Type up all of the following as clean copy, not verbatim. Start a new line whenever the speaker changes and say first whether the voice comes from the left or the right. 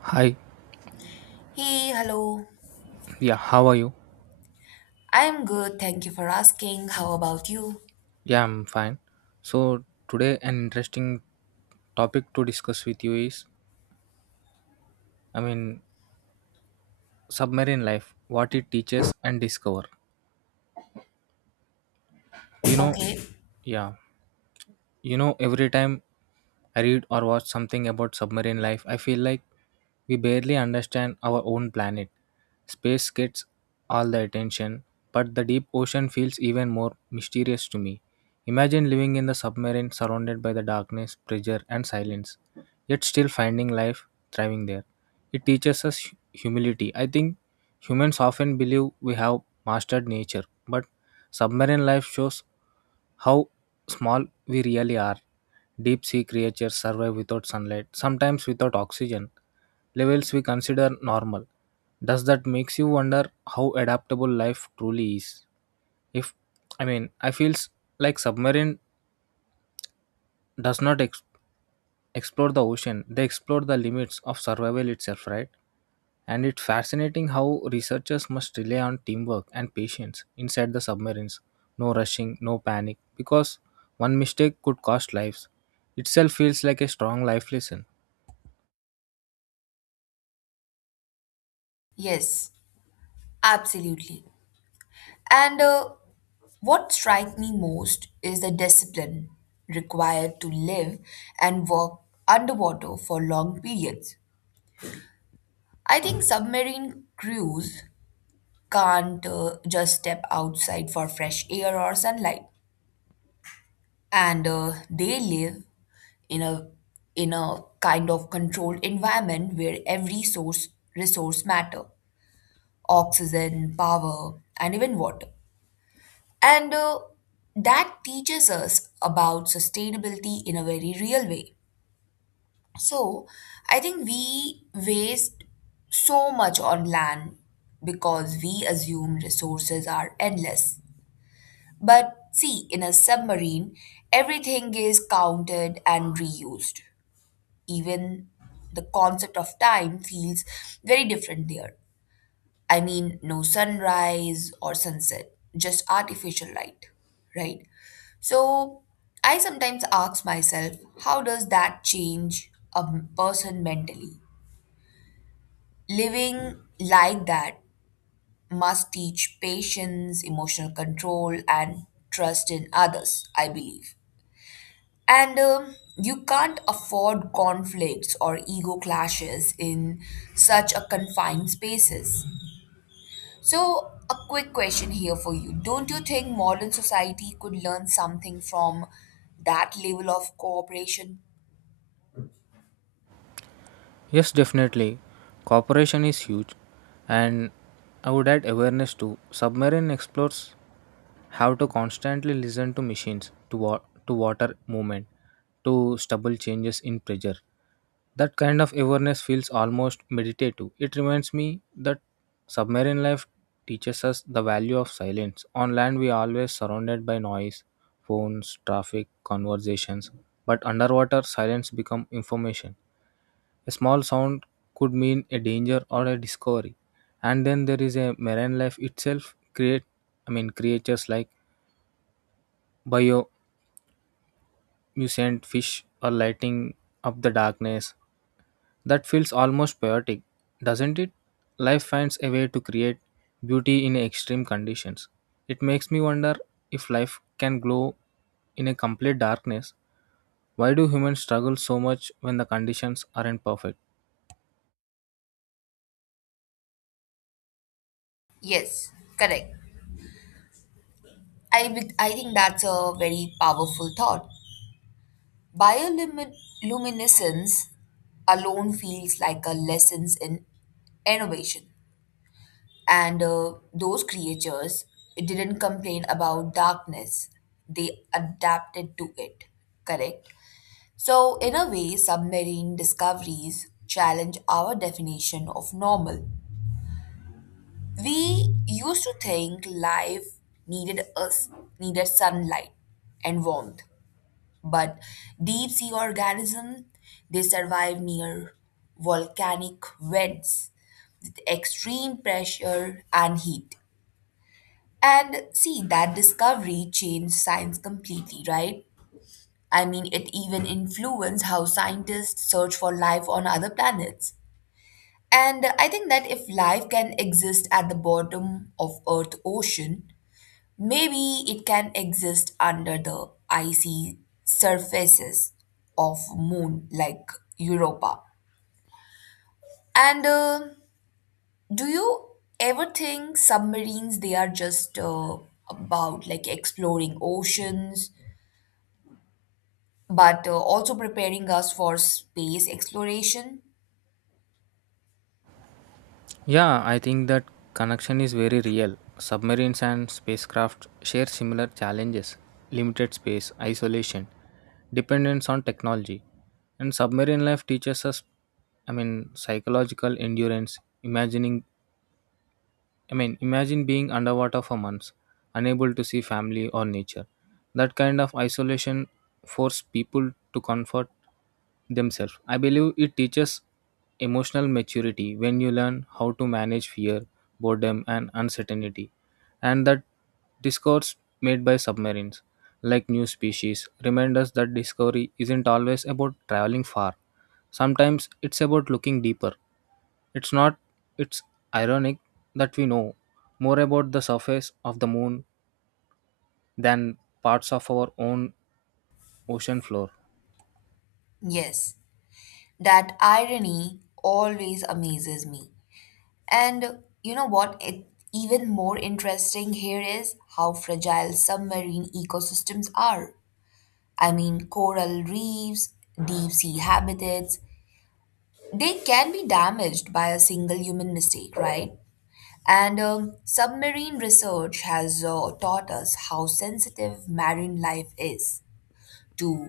right: Hi,
left: Hey, hello.
right: yeah, how are you?
left: I'm good. Thank you for asking. How about you?
right: Yeah, I'm fine. So, today, an interesting topic to discuss with you is, I mean, submarine life, what it teaches and discover. You know,
left: Okay.
right: yeah. Every time I read or watch something about submarine life, I feel like we barely understand our own planet. Space gets all the attention, but the deep ocean feels even more mysterious to me. Imagine living in the submarine surrounded by the darkness, pressure, and silence, yet still finding life thriving there. It teaches us humility. I think humans often believe we have mastered nature, but submarine life shows how small we really are. Deep sea creatures survive without sunlight, sometimes without oxygen, levels we consider normal. Does that makes you wonder how adaptable life truly is? If I mean, I feels like submarine does not explore the ocean. They explore the limits of survival itself, right? And it's fascinating how researchers must rely on teamwork and patience inside the submarines. No rushing, no panic, because one mistake could cost lives. Itself feels like a strong life lesson.
left: Yes, absolutely. And What strikes me most is the discipline required to live and work underwater for long periods. I think submarine crews can't just step outside for fresh air or sunlight, and they live in a in a kind of controlled environment where every source resource matter, oxygen, power, and even water. And That teaches us about sustainability in a very real way. So I think we waste so much on land because we assume resources are endless, but see, in a submarine everything is counted and reused. Even the concept of time feels very different there. I mean, no sunrise or sunset, just artificial light, right? So I sometimes ask myself, how does that change a person mentally? Living like that must teach patience, emotional control, and trust in others, I believe. And You can't afford conflicts or ego clashes in such a confined spaces. So, a quick question here for you. Don't you think modern society could learn something from that level of cooperation?
right: Yes, definitely. Cooperation is huge, and I would add awareness too. Submarine explorers have to constantly listen to machines, to water movement, to stubble changes in pressure. That kind of awareness feels almost meditative. It reminds me that submarine life teaches us the value of silence. On land, we are always surrounded by noise, phones, traffic, conversations, but underwater, silence becomes information. A small sound could mean a danger or a discovery. And then there is a marine life itself, create I mean, creatures like biomucent fish are lighting up the darkness. That feels almost poetic, doesn't it? Life finds a way to create beauty in extreme conditions. It makes me wonder if life can glow in a complete darkness. Why do humans struggle so much when the conditions aren't perfect?
left: Yes, correct. I think that's a very powerful thought. Bioluminescence alone feels like a lesson in innovation. And Those creatures didn't complain about darkness, they adapted to it, correct? So, in a way, submarine discoveries challenge our definition of normal. We used to think life needed us needed sunlight and warmth, but deep sea organisms, they survive near volcanic vents with extreme pressure and heat. And see, that discovery changed science completely, right? I mean, it even influenced how scientists search for life on other planets. And I think that if life can exist at the bottom of Earth ocean, maybe it can exist under the icy surfaces of moon like Europa. And Do you ever think submarines they are just about like exploring oceans but also preparing us for space exploration.
right: Yeah, I think that connection is very real. Submarines and spacecraft share similar challenges: limited space, isolation, dependence on technology. And submarine life teaches us, I mean, psychological endurance. Imagining I mean, imagine being underwater for months, unable to see family or nature. That kind of isolation forces people to comfort themselves. I believe it teaches emotional maturity when you learn how to manage fear, boredom, and uncertainty. And that discourse made by submarines, like new species, remind us that discovery isn't always about traveling far. Sometimes it's about looking deeper. It's not It's ironic that we know more about the surface of the moon than parts of our own ocean floor.
left: Yes, that irony always amazes me. And you know what? It even more interesting here is how fragile submarine ecosystems are. I mean, coral reefs, deep sea habitats, they can be damaged by a single human mistake, right? And Submarine research has taught us how sensitive marine life is to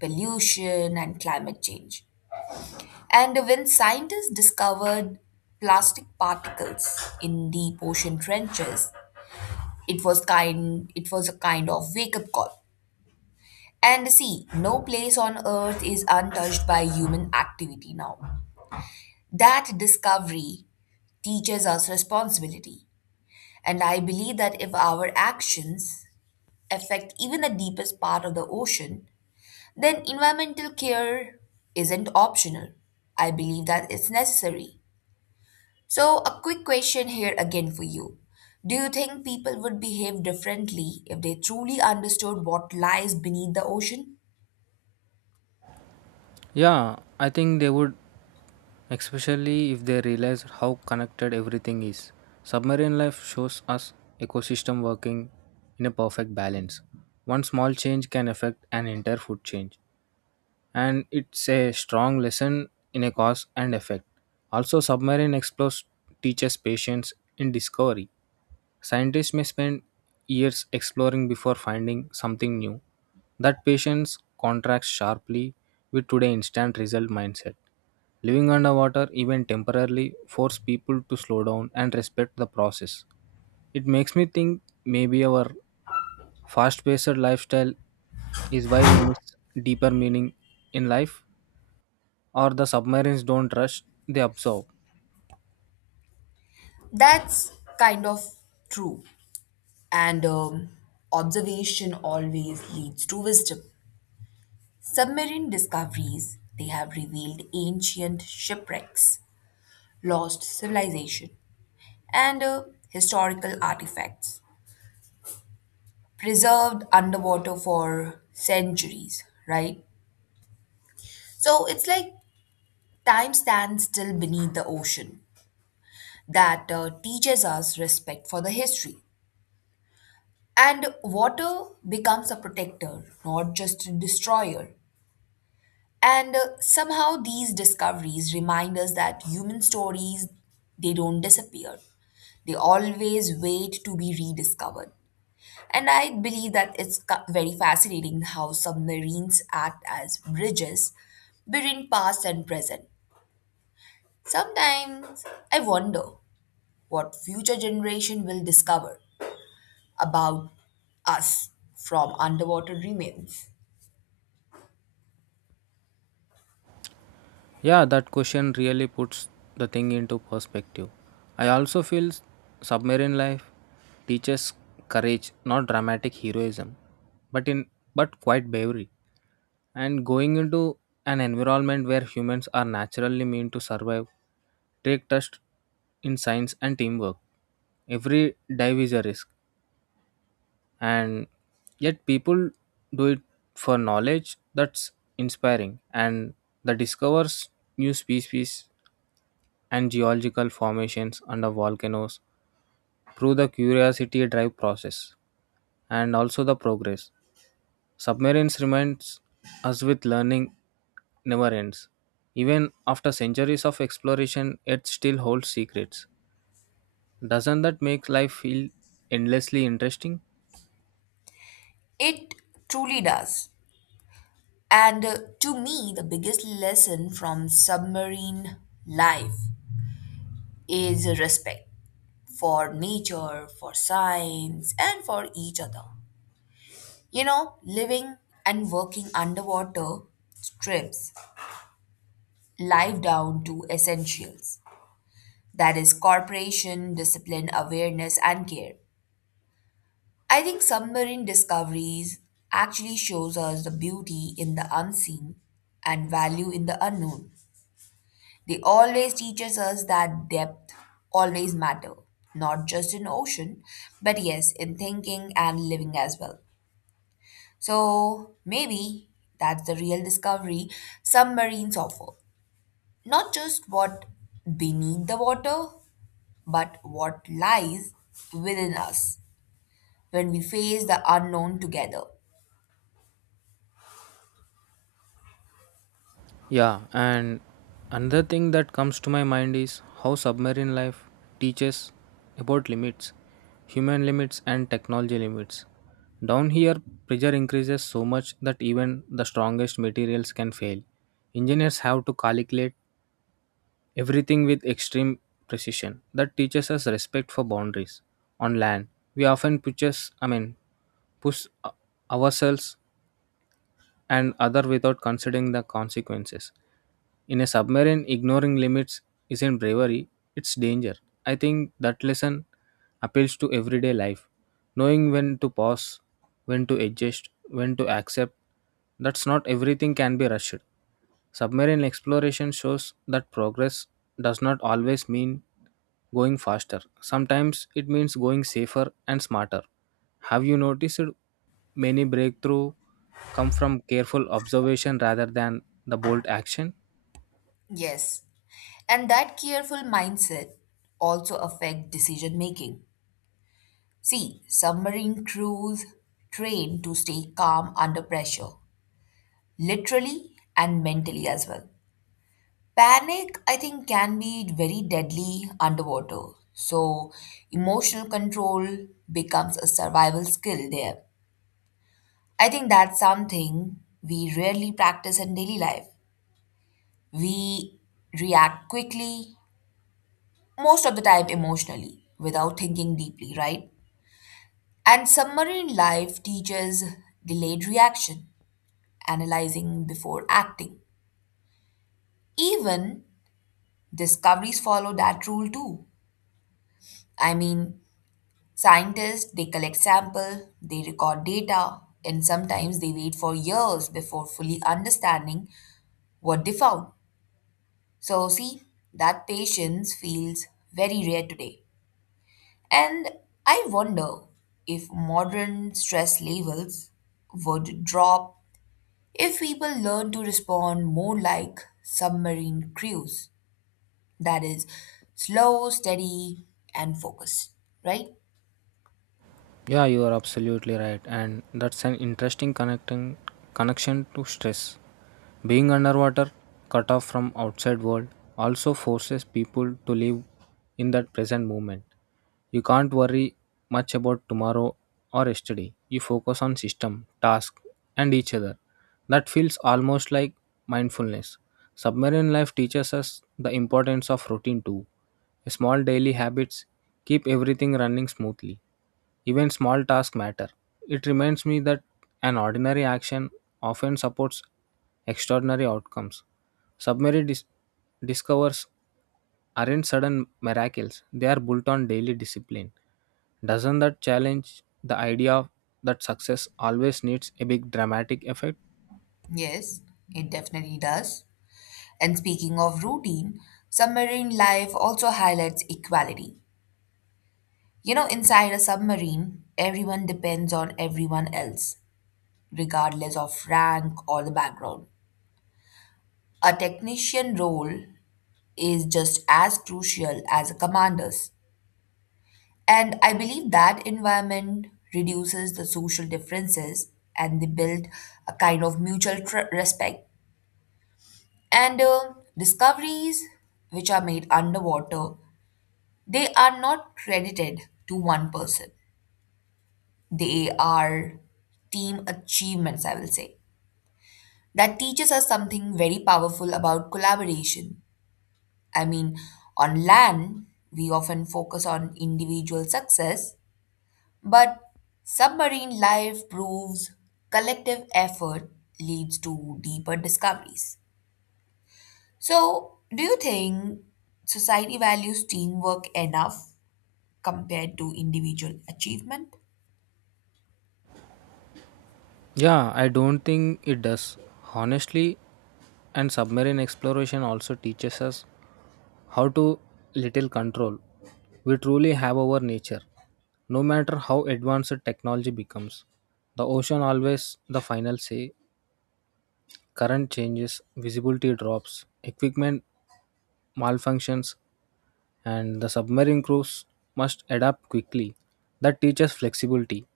left: pollution and climate change. And when scientists discovered plastic particles in deep ocean trenches, it was a kind of wake-up call. And see, no place on earth is untouched by human activity now. That discovery teaches us responsibility. And I believe that if our actions affect even the deepest part of the ocean, then environmental care isn't optional. I believe that it's necessary. So, a quick question here again for you. Do you think people would behave differently if they truly understood what lies beneath the ocean?
right: Yeah, I think they would, especially if they realize how connected everything is. Submarine life shows us ecosystem working in a perfect balance. One small change can affect an entire food change, and it's a strong lesson in a cause and effect. Also, submarine explores teaches patience in discovery. Scientists may spend years exploring before finding something new. That patience contrasts sharply with today's instant result mindset. Living underwater, even temporarily, force people to slow down and respect the process. It makes me think maybe our fast paced lifestyle is why we miss deeper meaning in life, or the submarines don't rush, they absorb.
left: That's kind of true. And Observation always leads to wisdom. Submarine discoveries, they have revealed ancient shipwrecks, lost civilization, and historical artifacts preserved underwater for centuries, right? So it's like time stands still beneath the ocean, that teaches us respect for the history. And water becomes a protector, not just a destroyer. And Somehow these discoveries remind us that human stories, they don't disappear. They always wait to be rediscovered. And I believe that very fascinating how submarines act as bridges between past and present. Sometimes I wonder what future generation will discover about us from underwater remains.
right: Yeah, that question really puts the thing into perspective. I also feel submarine life teaches courage, not dramatic heroism, but in but quite bravery. And going into an environment where humans are naturally meant to survive, take trust in science and teamwork. Every dive is a risk, and yet people do it for knowledge that's inspiring, and the discovers new species and geological formations under volcanoes through the curiosity drive process and also the progress. Submarines reminds us with learning never ends. Even after centuries of exploration, it still holds secrets. Doesn't that make life feel endlessly interesting?
left: It truly does. And To me, the biggest lesson from submarine life is respect for nature, for science, and for each other. You know, living and working underwater strips life down to essentials. That is corporation, discipline, awareness, and care. I think submarine discoveries actually shows us the beauty in the unseen and value in the unknown. They always teaches us that depth always matter, not just in ocean, but yes, in thinking and living as well. So maybe that's the real discovery submarines offer. Not just what beneath the water, but what lies within us when we face the unknown together.
right: Yeah, and another thing that comes to my mind is how submarine life teaches about limits, human limits, and technology limits. Down here, pressure increases so much that even the strongest materials can fail. Engineers have to calculate everything with extreme precision. That teaches us respect for boundaries. On land, we often I mean, push ourselves and other without considering the consequences. In a submarine, ignoring limits isn't bravery, it's danger. I think that lesson appeals to everyday life. Knowing when to pause, when to adjust, when to accept, that's not everything can be rushed. Submarine exploration shows that progress does not always mean going faster. Sometimes it means going safer and smarter. Have you noticed many breakthrough come from careful observation rather than the bold action?
left: Yes. And that careful mindset also affect decision making. See, submarine crews train to stay calm under pressure, literally and mentally as well. Panic, I think, can be very deadly underwater. So, emotional control becomes a survival skill there. I think that's something we rarely practice in daily life. We react quickly, most of the time emotionally, without thinking deeply, right? And submarine life teaches delayed reaction, analyzing before acting. Even discoveries follow that rule too. I mean, scientists, they collect sample, they record data, and sometimes they wait for years before fully understanding what they found. So, see, that patience feels very rare today. And I wonder if modern stress levels would drop if people learn to respond more like submarine crews. That is, slow, steady, and focused, right?
right: Yeah, you are absolutely right, and that's an interesting connecting connection to stress. Being underwater, cut off from outside world, also forces people to live in that present moment. You can't worry much about tomorrow or yesterday. You focus on system, task, and each other. That feels almost like mindfulness. Submarine life teaches us the importance of routine too. Small daily habits keep everything running smoothly. Even small tasks matter. It reminds me that an ordinary action often supports extraordinary outcomes. Submarine discovers aren't sudden miracles, they are built on daily discipline. Doesn't that challenge the idea that success always needs a big dramatic effect?
left: Yes, it definitely does. And speaking of routine, submarine life also highlights equality. You know, inside a submarine, everyone depends on everyone else, regardless of rank or the background. A technician role is just as crucial as a commander's. And I believe that environment reduces the social differences and they build a kind of respect. And Discoveries which are made underwater, they are not credited to one person. They are team achievements, I will say. That teaches us something very powerful about collaboration. I mean, on land, we often focus on individual success, but submarine life proves collective effort leads to deeper discoveries. So, do you think society values teamwork enough compared to individual achievement?
right: Yeah, I don't think it does. Honestly, and submarine exploration also teaches us how to little control we truly have over nature. No matter how advanced technology becomes, the ocean always the final say. Current changes, visibility drops, equipment malfunctions, and the submarine crews must adapt quickly. That teaches flexibility.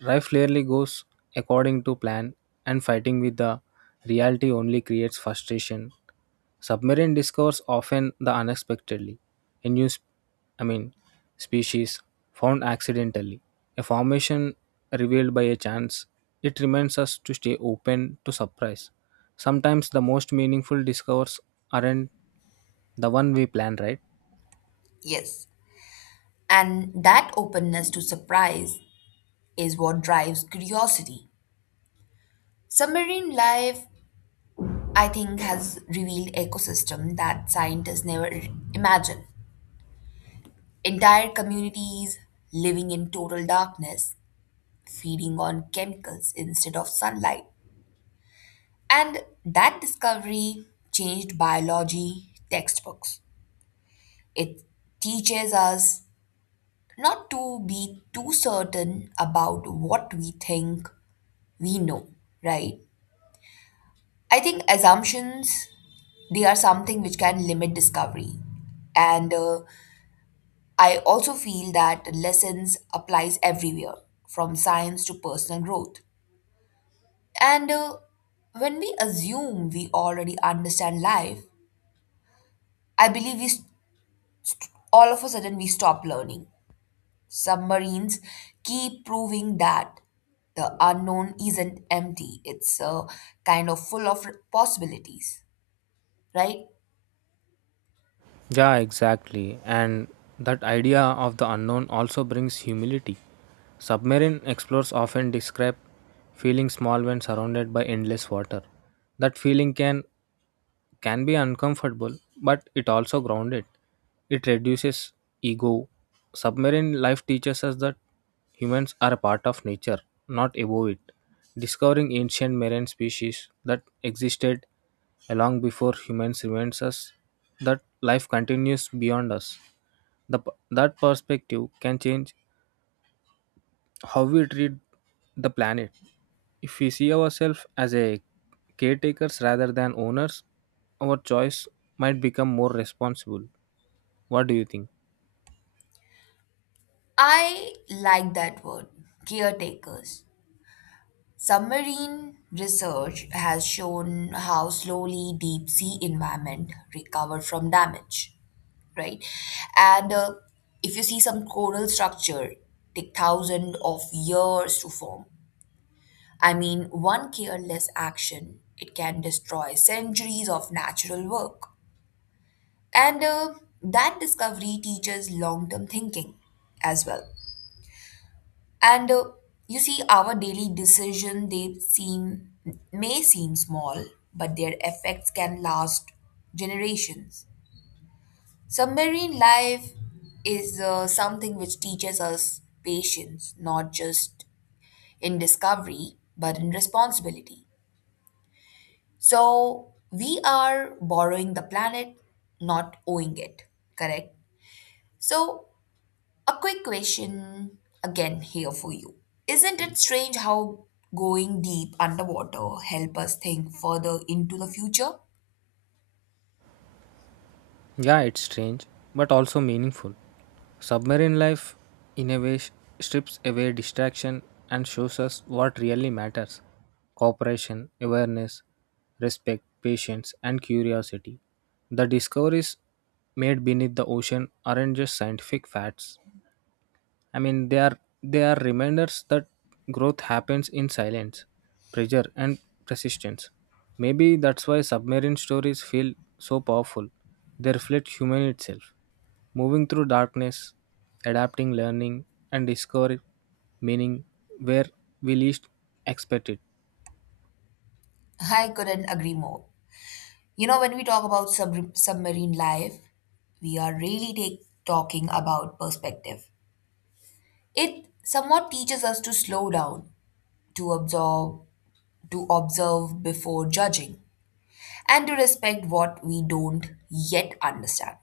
right: Life rarely goes according to plan, and fighting with the reality only creates frustration. Submarine discovers often the unexpectedly, a new, I mean, species found accidentally, a formation revealed by a chance. It reminds us to stay open to surprise. Sometimes the most meaningful discoveries aren't the one we plan, right?
left: Yes. And that openness to surprise is what drives curiosity. Submarine life, I think, has revealed ecosystem that scientists never imagined. Entire communities living in total darkness, feeding on chemicals instead of sunlight. And that discovery changed biology textbooks. It teaches us not to be too certain about what we think we know, right? I think assumptions, they are something which can limit discovery, and I also feel that lessons applies everywhere from science to personal growth. And When we assume we already understand life, I believe all of a sudden we stop learning. Submarines keep proving that the unknown isn't empty; it's kind of full of possibilities, right?
right: Yeah, exactly. And that idea of the unknown also brings humility. Submarine explorers often describe feeling small when surrounded by endless water. That feeling can be uncomfortable, but it also grounded. It reduces ego. Submarine life teaches us that humans are a part of nature, not above it. Discovering ancient marine species that existed long before humans reminds us that life continues beyond us. That perspective can change how we treat the planet. If we see ourselves as a caretakers rather than owners, our choice might become more responsible. What do you think?
left: I like that word, caretakers. Submarine research has shown how slowly deep sea environment recover from damage, right? And If you see some coral structure take thousands of years to form. I mean, one careless action it can destroy centuries of natural work. And That discovery teaches long-term thinking as well. And You see, our daily decision they seem may seem small, but their effects can last generations. Submarine life is something which teaches us patience, not just in discovery, but in responsibility. So we are borrowing the planet, not owing it. Correct. So, a quick question again here for you. Isn't it strange how going deep underwater help us think further into the future?
right: Yeah, it's strange, but also meaningful. Submarine life, in a way, strips away distraction and shows us what really matters: cooperation, awareness, respect, patience, and curiosity. The discoveries made beneath the ocean aren't just scientific facts, I mean, they are reminders that growth happens in silence, pressure, and persistence. Maybe that's why submarine stories feel so powerful. They reflect human itself, moving through darkness, adapting, learning, and discovering meaning where we least expect it.
left: I couldn't agree more. You know, when we talk about submarine life, we are talking about perspective. It somewhat teaches us to slow down, to absorb, to observe before judging, and to respect what we don't yet understand.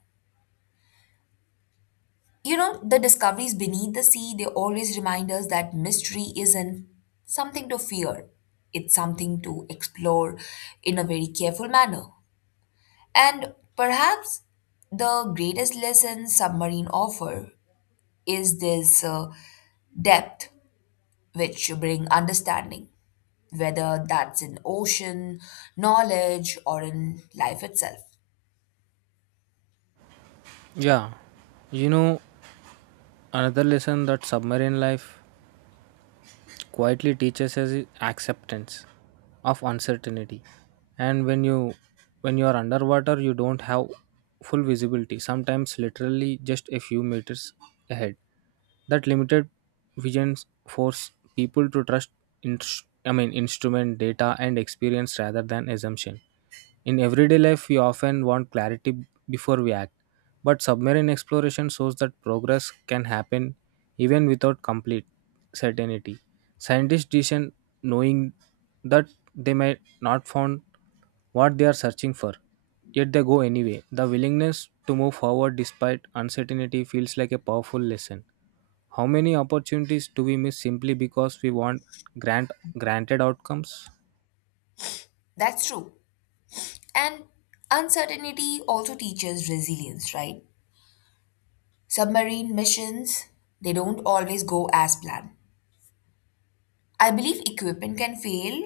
left: You know, the discoveries beneath the sea, they always remind us that mystery isn't something to fear. It's something to explore in a very careful manner. And perhaps the greatest lesson submarine offer is this depth which bring understanding, whether that's in ocean, knowledge, or in life itself.
right: Yeah, you know, another lesson that submarine life quietly teaches us is acceptance of uncertainty. And when you are underwater, you don't have full visibility. Sometimes literally just a few meters ahead. That limited vision force people to trust in, I mean, instrument data and experience rather than assumption. In everyday life, we often want clarity before we act, but submarine exploration shows that progress can happen even without complete certainty. Scientists descend knowing that they may not find what they are searching for, yet they go anyway. The willingness to move forward despite uncertainty feels like a powerful lesson. How many opportunities do we miss simply because we want grant granted outcomes?
left: That's true. And uncertainty also teaches resilience, right? Submarine missions, they don't always go as planned. I believe equipment can fail,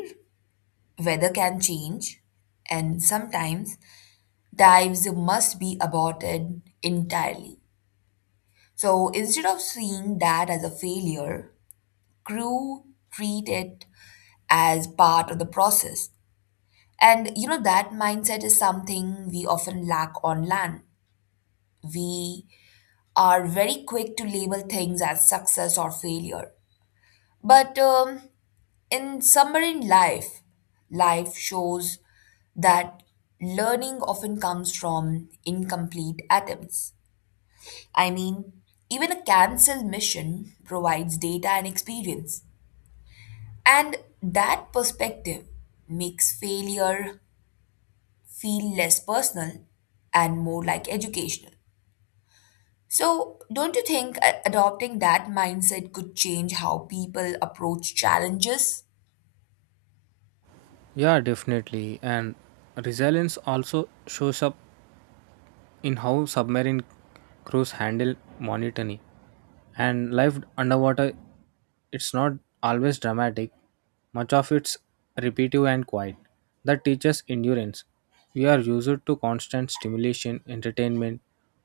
left: weather can change, and sometimes dives must be aborted entirely. So instead of seeing that as a failure, crew treat it as part of the process. And you know, that mindset is something we often lack on land. We are very quick to label things as success or failure. But In submarine life, life shows that learning often comes from incomplete atoms. I mean, even a cancel mission provides data and experience. And that perspective makes failure feel less personal and more like educational. So, don't you think adopting that mindset could change how people approach challenges?
right: Yeah, definitely. And resilience also shows up in how submarine crews handle monotony. And life underwater, it's not always dramatic. Much of it's repetitive and quiet. That teaches endurance. We are used to constant stimulation, entertainment,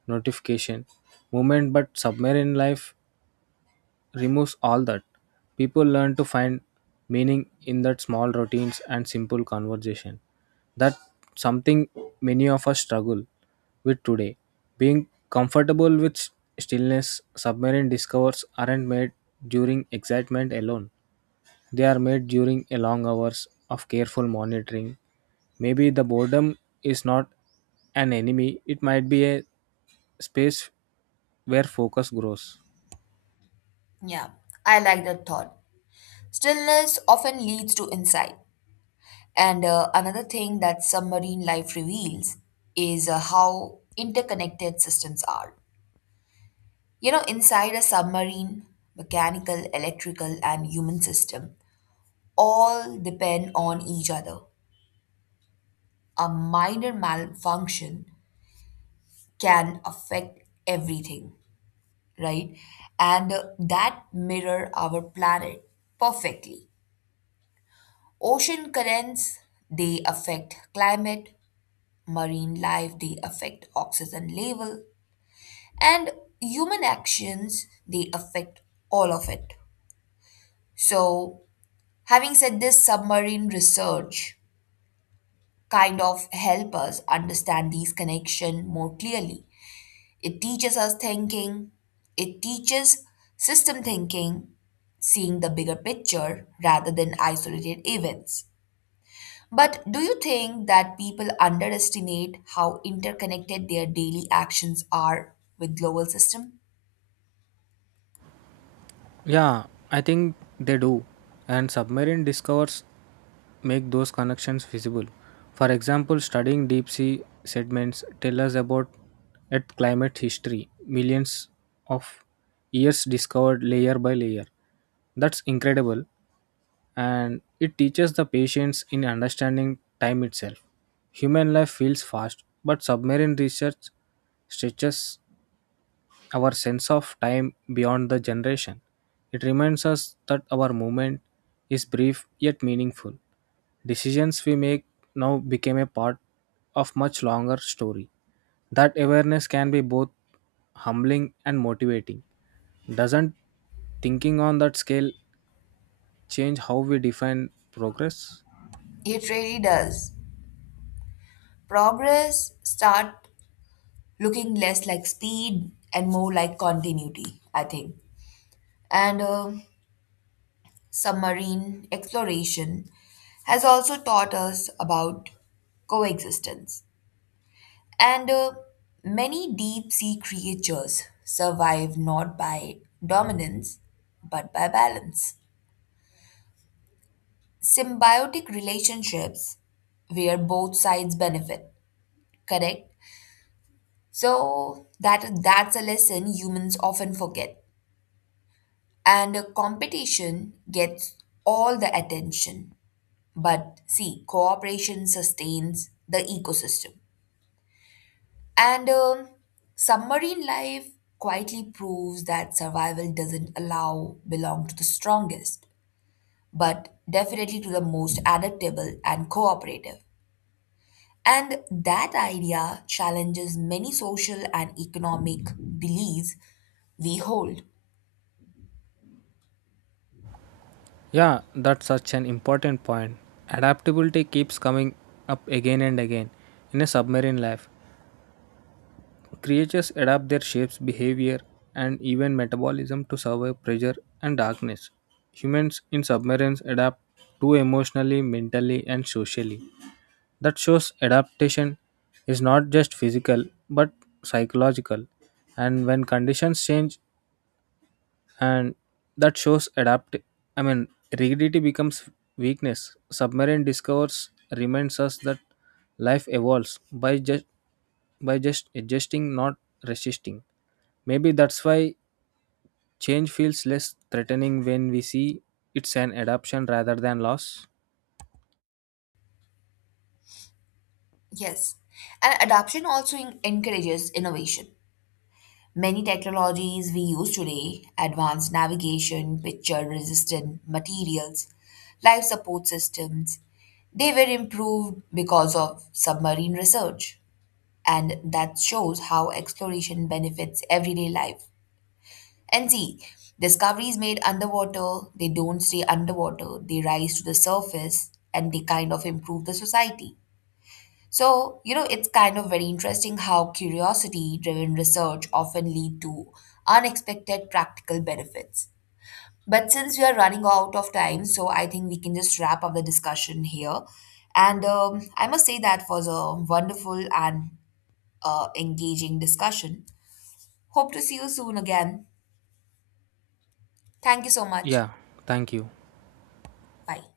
right: notification, movement, but submarine life removes all that. People learn to find meaning in that small routines and simple conversation. That something many of us struggle with today. Being comfortable with stillness. Submarine discovers aren't made during excitement alone. They are made during a long hours of careful monitoring. Maybe the boredom is not an enemy, it might be a space where focus grows.
left: Yeah, I like that thought. Stillness often leads to insight. And Another thing that submarine life reveals is how interconnected systems are. You know, inside a submarine, mechanical, electrical, and human system all depend on each other. A minor malfunction can affect everything, right? And That mirror our planet perfectly. Ocean currents, they affect climate, marine life they affect oxygen level, and human actions they affect all of it. So, having said this, submarine research kind of help us understand these connection more clearly. it teaches us thinking it teaches system thinking, seeing the bigger picture rather than isolated events. But do you think that people underestimate how interconnected their daily actions are with global system?
right: Yeah, I think they do. And submarine discovers make those connections visible. For example, studying deep sea sediments tell us about Earth climate history, millions of years discovered layer by layer. That's incredible, and it teaches the patience in understanding time itself. Human life feels fast, but submarine research stretches our sense of time beyond the generation. It reminds us that our moment is brief yet meaningful. Decisions we make now became a part of much longer story. That awareness can be both humbling and motivating. Doesn't thinking on that scale change how we define progress?
left: It really does. Progress start looking less like speed and more like continuity, I think. And Submarine exploration has also taught us about coexistence. And Many deep sea creatures survive not by dominance but by balance, symbiotic relationships where both sides benefit, correct? So that's a lesson humans often forget, and competition gets all the attention, but see, cooperation sustains the ecosystem. And Submarine life quietly proves that survival doesn't allow belong to the strongest, but definitely to the most adaptable and cooperative. And that idea challenges many social and economic beliefs we hold.
right: Yeah, that's such an important point. Adaptability keeps coming up again and again in a submarine life. Creatures adapt their shapes, behavior, and even metabolism to survive pressure and darkness. Humans in submarines adapt too emotionally, mentally, and socially. That shows adaptation is not just physical but psychological, and when conditions change, and that shows adapt I mean, rigidity becomes weakness. Submarine discourse reminds us that life evolves by just adjusting, not resisting. Maybe that's why change feels less threatening when we see it's an adaptation rather than loss.
left: Yes. And adoption also encourages innovation. Many technologies we use today, advanced navigation, picture resistant materials, life support systems, they were improved because of submarine research. And that shows how exploration benefits everyday life. And see, discoveries made underwater, they don't stay underwater, they rise to the surface and they kind of improve the society. So, you know, it's kind of very interesting how curiosity driven research often lead to unexpected practical benefits. But since we are running out of time, so I think we can just wrap up the discussion here. And I must say that was a wonderful and engaging discussion. Hope to see you soon again. Thank you so much.
right: Yeah, thank you.
left: Bye.